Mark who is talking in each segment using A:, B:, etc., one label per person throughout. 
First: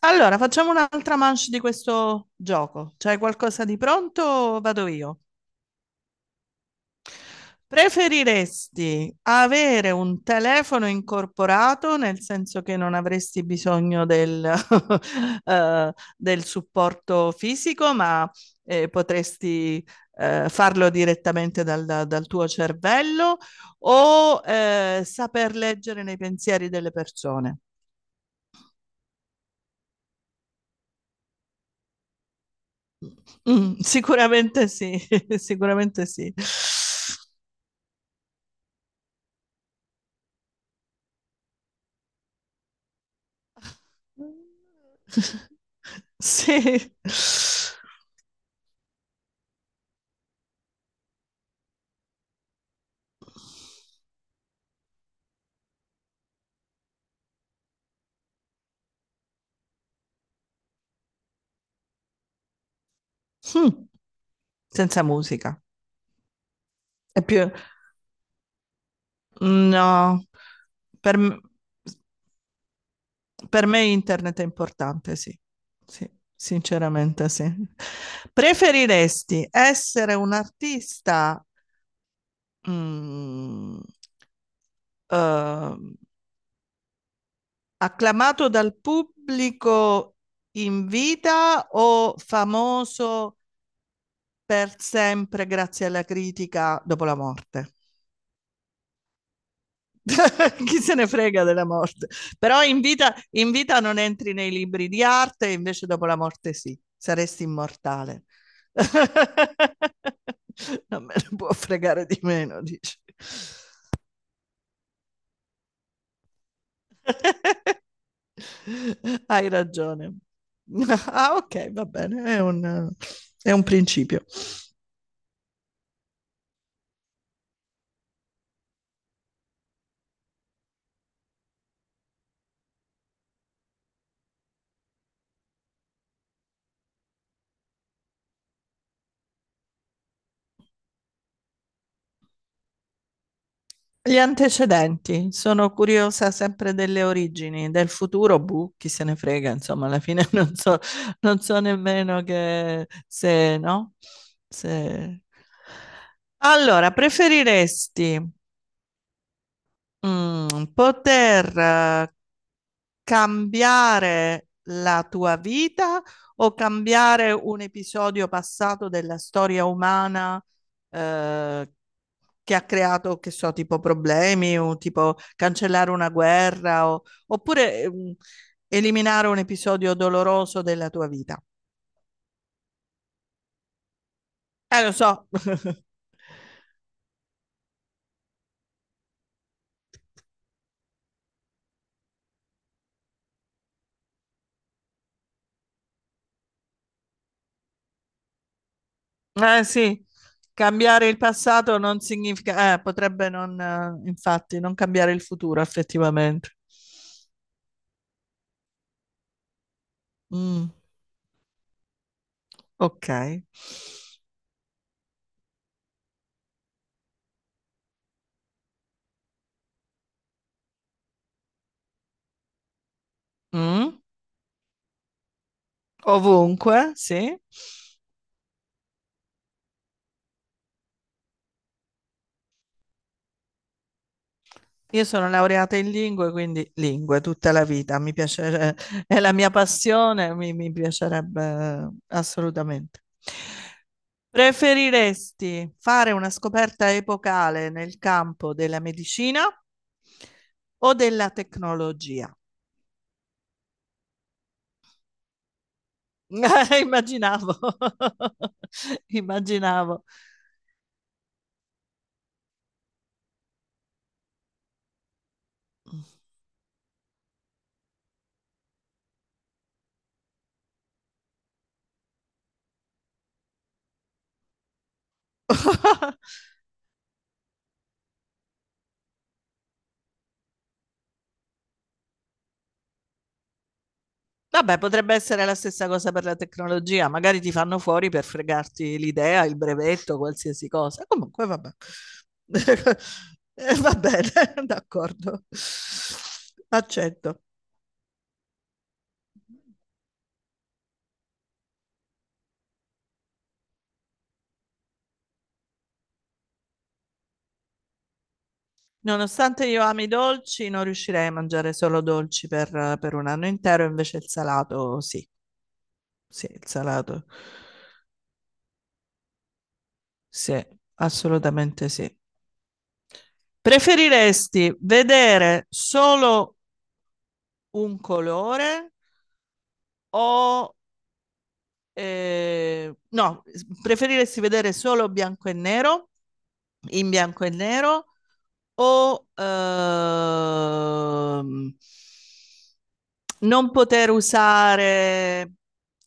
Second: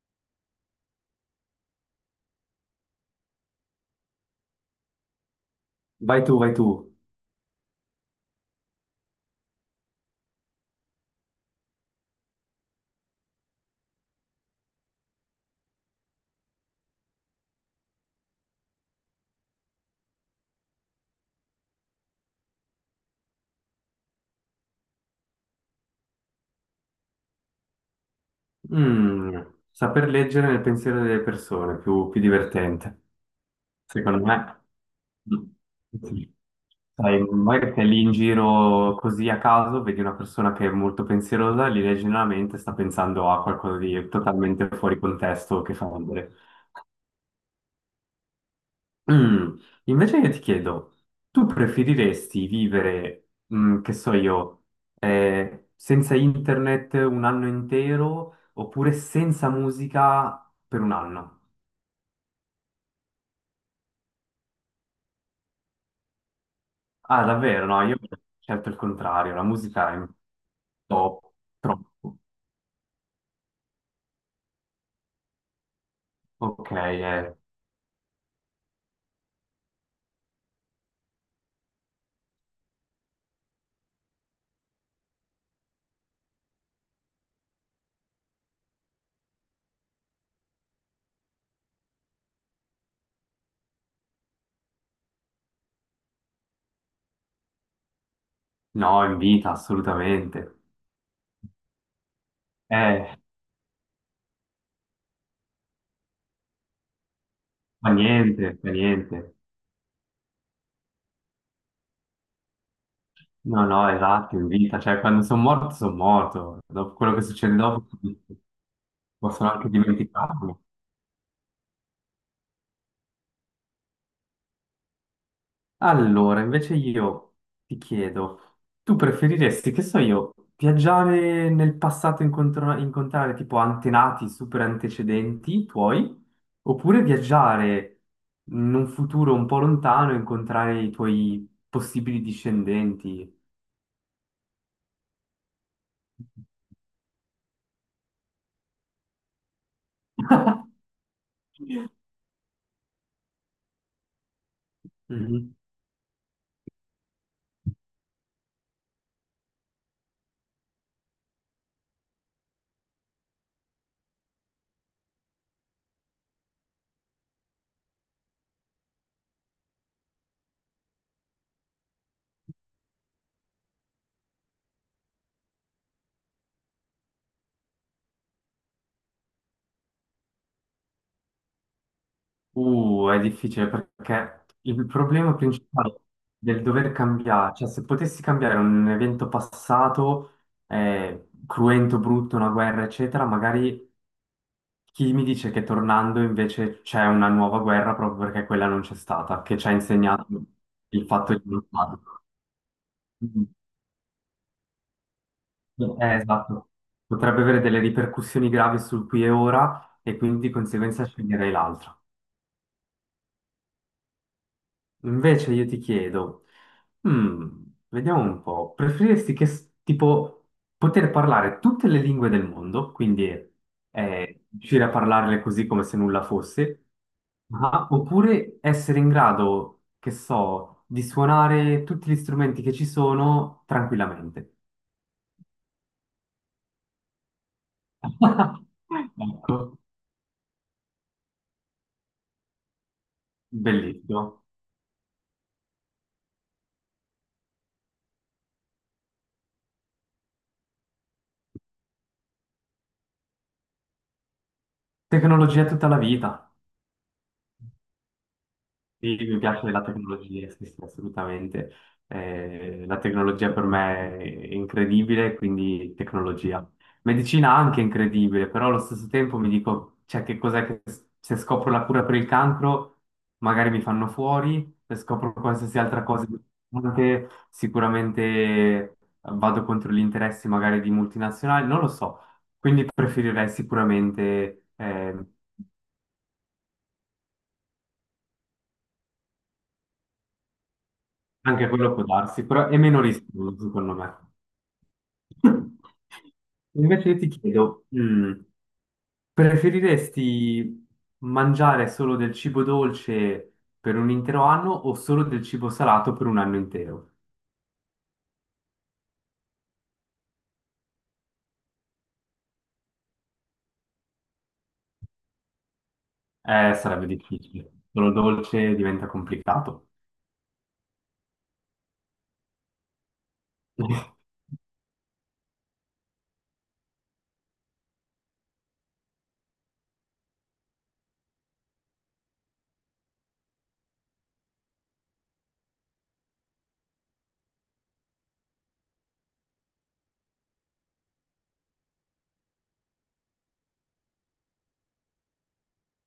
A: Allora, facciamo un'altra manche di questo gioco. C'hai qualcosa di pronto o vado io?
B: Vai tu, vai tu.
A: Preferiresti avere un telefono incorporato, nel senso che non avresti bisogno del, del supporto fisico, ma potresti farlo direttamente dal tuo cervello, o saper leggere nei pensieri delle persone?
B: Mm, Saper leggere nel pensiero delle persone, più, più divertente. Secondo me,
A: Sicuramente sì, sicuramente sì.
B: sì, sai, magari sei lì in giro così a caso, vedi una persona che è molto pensierosa, gli leggi nella mente, sta pensando a qualcosa di totalmente fuori contesto che fa ridere.
A: Sì.
B: Mm, Invece io ti chiedo, tu preferiresti vivere, che so io, senza internet un anno intero oppure senza musica per un anno?
A: Mh. Senza musica. È
B: Ah,
A: più
B: davvero? No, io ho scelto il contrario, la
A: no,
B: musica è un
A: per m
B: po'
A: s
B: troppo.
A: per me internet è importante, sì. Sì,
B: Ok,
A: sinceramente sì. Preferiresti essere un artista, mhmm, uhm acclamato dal pubblico in vita o famoso per sempre grazie alla critica dopo la morte?
B: no, in vita, assolutamente.
A: Chi se ne frega della morte? Però
B: Eh,
A: in vita non entri nei libri di arte, invece dopo la morte sì, saresti
B: Fa
A: immortale.
B: niente, fa niente.
A: Non me ne può fregare di meno, dici.
B: No, no, esatto, in vita, cioè quando sono morto, dopo quello che succede dopo
A: Hai
B: possono anche
A: ragione.
B: dimenticarlo.
A: Ah, ok, va bene, è un principio.
B: Allora, invece io ti chiedo, tu preferiresti, che so io, viaggiare nel passato e incontrare tipo antenati, super antecedenti tuoi, oppure viaggiare in un futuro un po' lontano e incontrare i tuoi possibili discendenti?
A: Gli antecedenti, sono curiosa sempre delle origini, del futuro, boh, chi se ne frega, insomma, alla fine non so, non so nemmeno che se, no? Se...
B: Mhm.
A: Allora, preferiresti mm, poter cambiare la tua vita o cambiare un episodio passato della storia umana eh, che ha creato, che so, tipo problemi o tipo cancellare una guerra o oppure eliminare un episodio doloroso della tua vita.
B: È difficile perché il
A: Lo so.
B: problema principale del dover cambiare, cioè se potessi cambiare un evento passato, cruento, brutto, una guerra, eccetera, magari chi mi dice che tornando invece c'è una nuova guerra proprio perché quella non c'è stata, che
A: Eh
B: ci ha
A: sì,
B: insegnato il
A: cambiare il
B: fatto di non
A: passato non
B: farlo.
A: significa, potrebbe
B: Mm.
A: non, infatti, non cambiare il futuro effettivamente.
B: Esatto. Potrebbe avere delle ripercussioni gravi sul qui e ora e quindi di
A: Mm,
B: conseguenza sceglierei l'altro.
A: ok.
B: Invece io ti chiedo, mm, vediamo un po', preferiresti tipo poter parlare tutte le lingue del mondo, quindi
A: Mm,
B: riuscire a parlarle così come se nulla fosse,
A: ovunque, sì.
B: oppure essere in grado, che so, di suonare tutti gli strumenti che ci sono tranquillamente?
A: Io sono laureata in lingue, quindi lingue tutta la vita. Mi piace, è la mia
B: Ecco,
A: passione, mi piacerebbe assolutamente.
B: bellissimo.
A: Preferiresti fare una scoperta epocale nel campo della medicina o della tecnologia?
B: Tecnologia tutta la vita.
A: Immaginavo,
B: Sì, mi piace la
A: immaginavo.
B: tecnologia, sì, sì, assolutamente. La tecnologia per me è incredibile, quindi tecnologia. Medicina anche incredibile, però allo stesso tempo mi dico, cioè, che cos'è che se scopro la cura per il cancro, magari mi fanno fuori, se scopro qualsiasi altra cosa, importante, sicuramente vado contro gli interessi magari di multinazionali, non lo so. Quindi preferirei sicuramente,
A: Vabbè, potrebbe essere la stessa cosa per la tecnologia, magari ti fanno fuori per fregarti l'idea, il brevetto, qualsiasi cosa. Comunque,
B: anche
A: vabbè.
B: quello può darsi, però è meno rischioso
A: Va
B: secondo me.
A: bene, d'accordo.
B: Invece io ti
A: Accetto.
B: chiedo, preferiresti mangiare solo del cibo dolce per un intero anno o solo del cibo salato per un anno intero?
A: Nonostante io ami i dolci, non riuscirei a mangiare solo dolci per un anno intero, invece il salato, sì, sì, il
B: Sarebbe
A: salato,
B: difficile. Solo dolce diventa complicato.
A: sì, assolutamente sì. Preferiresti vedere solo un colore o no, preferiresti vedere solo bianco e nero, in bianco e nero, o non poter usare,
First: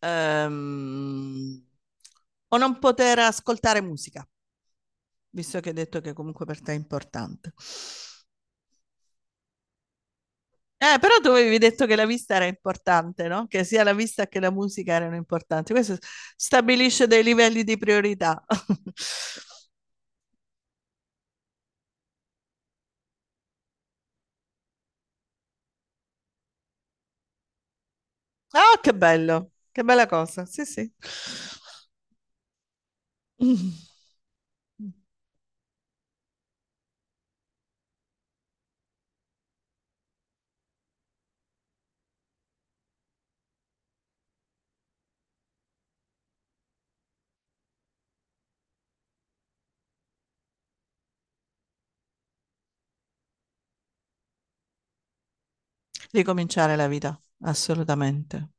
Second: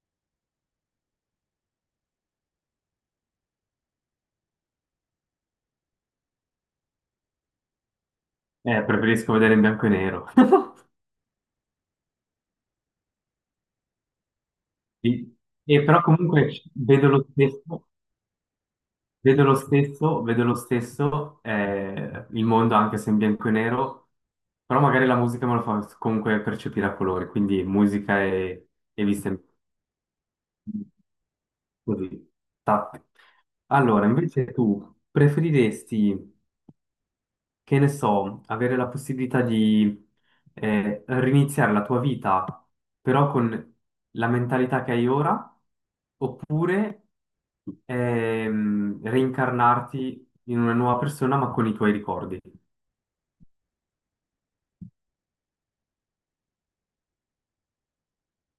A: ehm, o non poter ascoltare musica, visto che hai detto che comunque per te è importante.
B: Preferisco vedere in bianco e nero.
A: Però tu avevi detto che la vista era importante, no? Che sia la vista che la musica erano
B: Sì.
A: importanti.
B: E
A: Questo
B: però comunque
A: stabilisce
B: vedo
A: dei
B: lo
A: livelli di
B: stesso,
A: priorità.
B: vedo lo stesso, vedo lo stesso il mondo anche se in bianco e nero, però magari la musica me lo fa comunque percepire a colori, quindi musica
A: Ah, che
B: e vista in-
A: bello, che bella cosa. Sì, sì.
B: così. Tac.
A: Mm.
B: Allora, invece tu preferiresti che ne so, avere la possibilità di riniziare la tua vita però con la mentalità che hai ora, oppure reincarnarti in una nuova persona ma con i tuoi ricordi.
A: Ricominciare la vita, assolutamente,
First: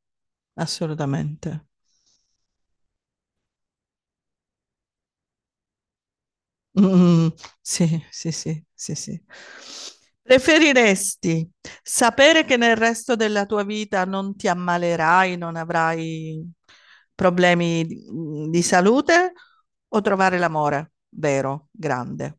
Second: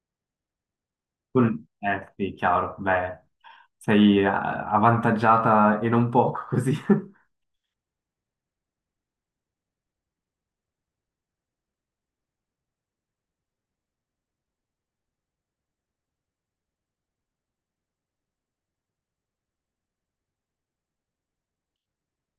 B: Con...
A: assolutamente.
B: Eh sì, chiaro, beh, sei avvantaggiata e non poco così.
A: Mm, sì, sì, sì, sì, sì. Preferiresti sapere che nel resto della tua vita non ti ammalerai, non avrai problemi di salute o trovare l'amore vero, grande.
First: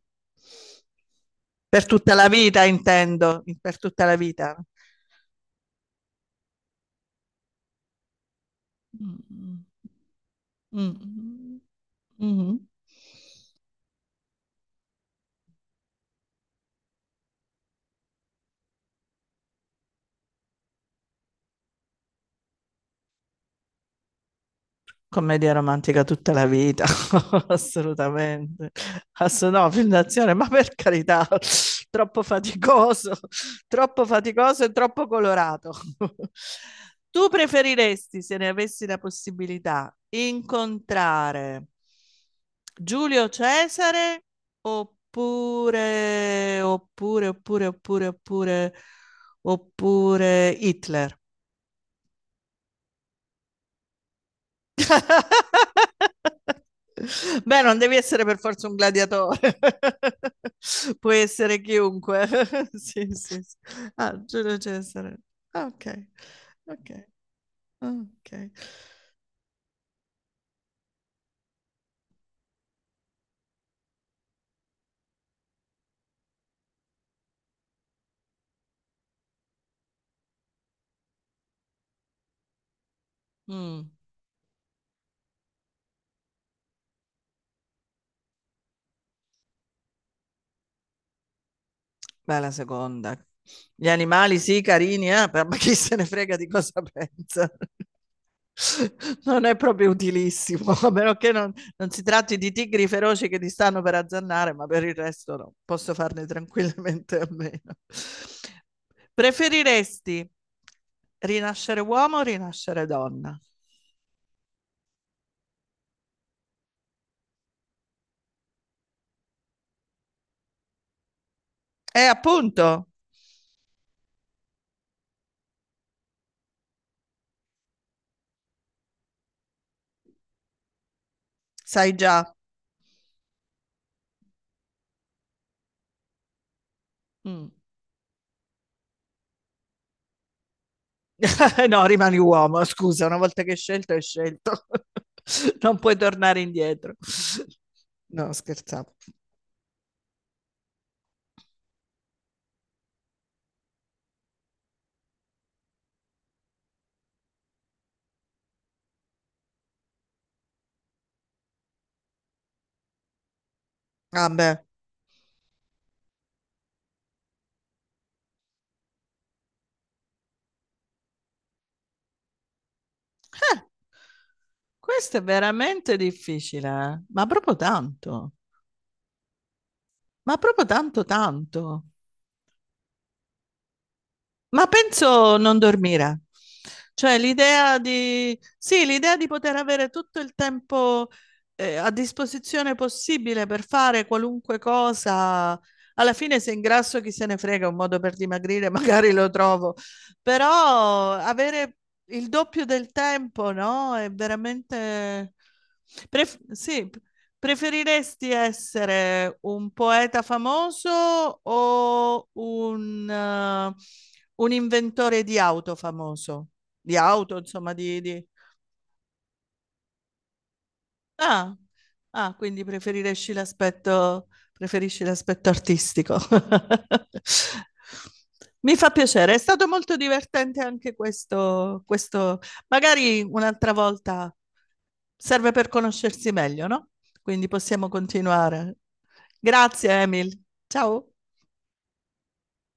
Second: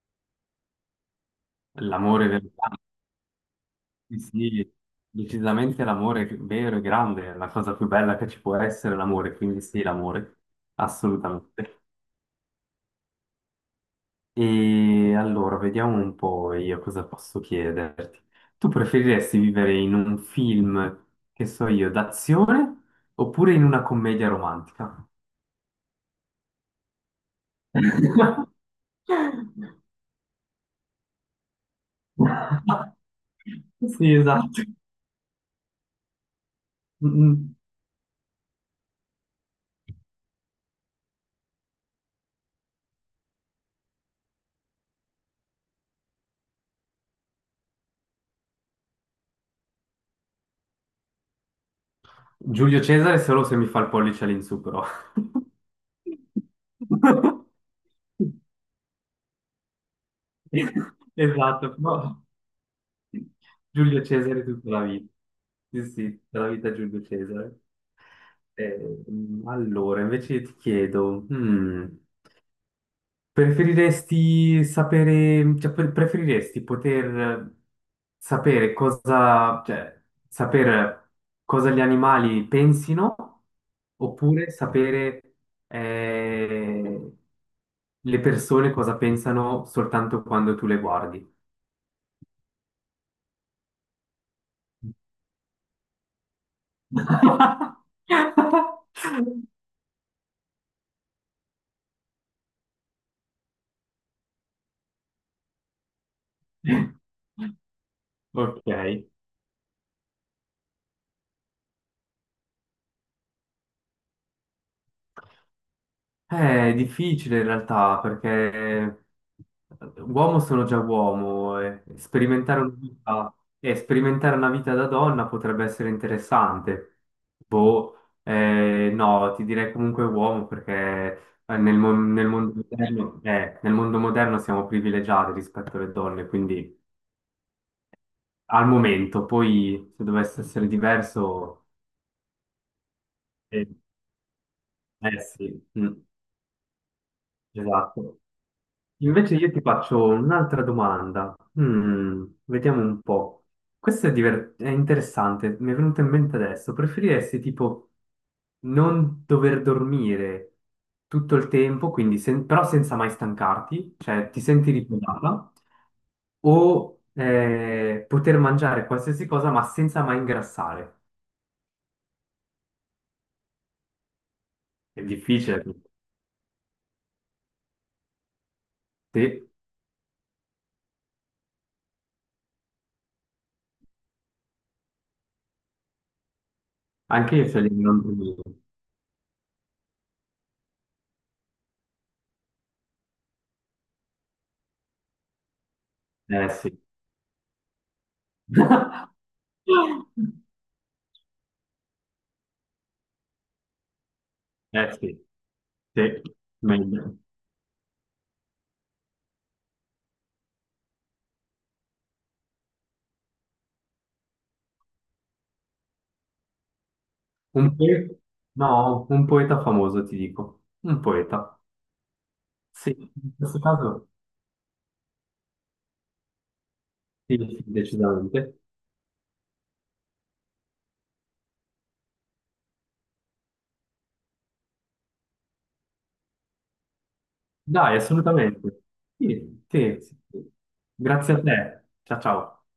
A: Per tutta la
B: L'amore vero.
A: vita, intendo, per tutta la
B: Sì,
A: vita.
B: sì, decisamente l'amore vero e grande è la cosa più bella che ci può essere, l'amore, quindi
A: Mm.
B: sì, l'amore,
A: Mm.
B: assolutamente.
A: Mm-hmm.
B: E allora, vediamo un po' io cosa posso chiederti. Tu preferiresti vivere in un film, che so io, d'azione oppure in una commedia romantica?
A: Commedia romantica tutta la vita, assolutamente. Ass- no, film d'azione, ma per carità, troppo faticoso, troppo
B: Sì, esatto.
A: faticoso e troppo colorato. Tu
B: Mm.
A: preferiresti, se ne avessi la possibilità, incontrare Giulio Cesare oppure, oppure, oppure, oppure, oppure, oppure Hitler?
B: Giulio Cesare solo se mi fa il pollice all'insù, però.
A: Beh, non devi essere per forza un gladiatore, puoi essere
B: Esatto, però
A: chiunque. Sì, sì, sì.
B: Giulio
A: Ah,
B: Cesare
A: Giulio
B: tutta la vita.
A: Cesare. Ah,
B: Sì,
A: ok,
B: sì, tutta la vita Giulio
A: ok,
B: Cesare.
A: ah, ok.
B: Allora, invece ti chiedo, preferiresti sapere, cioè, preferiresti poter sapere cosa, cioè, sapere cosa gli animali pensino
A: Mm.
B: oppure sapere eh, le persone cosa pensano soltanto quando tu le guardi?
A: Beh, la seconda. Gli animali sì, carini, però ma chi se ne frega di cosa pensa? Non è proprio utilissimo, a meno che non, non si tratti di tigri feroci che ti stanno per azzannare, ma per il resto no, posso farne tranquillamente a meno.
B: Ok,
A: Preferiresti rinascere uomo o rinascere donna?
B: eh, è difficile in realtà perché uomo sono già uomo e
A: E
B: sperimentare una
A: appunto,
B: vita, e sperimentare una vita da donna potrebbe essere interessante. Boh, no, ti direi comunque uomo perché
A: sai già.
B: nel mondo moderno siamo privilegiati rispetto alle donne, quindi
A: Mm.
B: al momento, poi se dovesse essere diverso...
A: No, rimani uomo, scusa, una volta che hai
B: eh,
A: scelto, hai scelto.
B: Eh sì,
A: Non puoi tornare indietro.
B: esatto.
A: No, scherzavo.
B: Invece io ti faccio un'altra domanda. Vediamo un po'. Questo è, è interessante, mi è venuto in mente adesso. Preferiresti tipo non dover dormire tutto il tempo, quindi però senza mai stancarti, cioè ti
A: Vabbè.
B: senti riposata, o poter mangiare qualsiasi cosa ma senza mai ingrassare?
A: Eh,
B: È
A: questo è
B: difficile.
A: veramente difficile, eh. Ma proprio tanto,
B: Sì,
A: ma proprio tanto tanto. Ma penso non dormire. Cioè
B: anche io sceglierei
A: l'idea
B: di non
A: di,
B: dormire.
A: sì, l'idea di poter avere tutto il tempo a disposizione possibile per fare qualunque cosa. Alla fine
B: Eh
A: se
B: sì.
A: ingrasso chi se ne frega, un modo per dimagrire magari lo trovo, però avere il doppio del tempo, no? È
B: Eh sì,
A: veramente...
B: sì,
A: Pref- sì,
B: meglio.
A: preferiresti essere un poeta famoso o un inventore di auto famoso, di auto, insomma,
B: Un poeta?
A: di-
B: No, un poeta famoso, ti dico. Un
A: Ah,
B: poeta.
A: ah, quindi
B: Sì, in questo caso
A: preferisci l'aspetto artistico.
B: sì, sì, decisamente.
A: Mi fa piacere, è stato molto divertente anche questo, questo. Magari un'altra volta serve per conoscersi meglio, no? Quindi possiamo
B: Dai,
A: continuare.
B: assolutamente. Sì, sì,
A: Grazie,
B: sì.
A: Emil.
B: Sì.
A: Ciao.
B: Grazie a te. Ciao, ciao.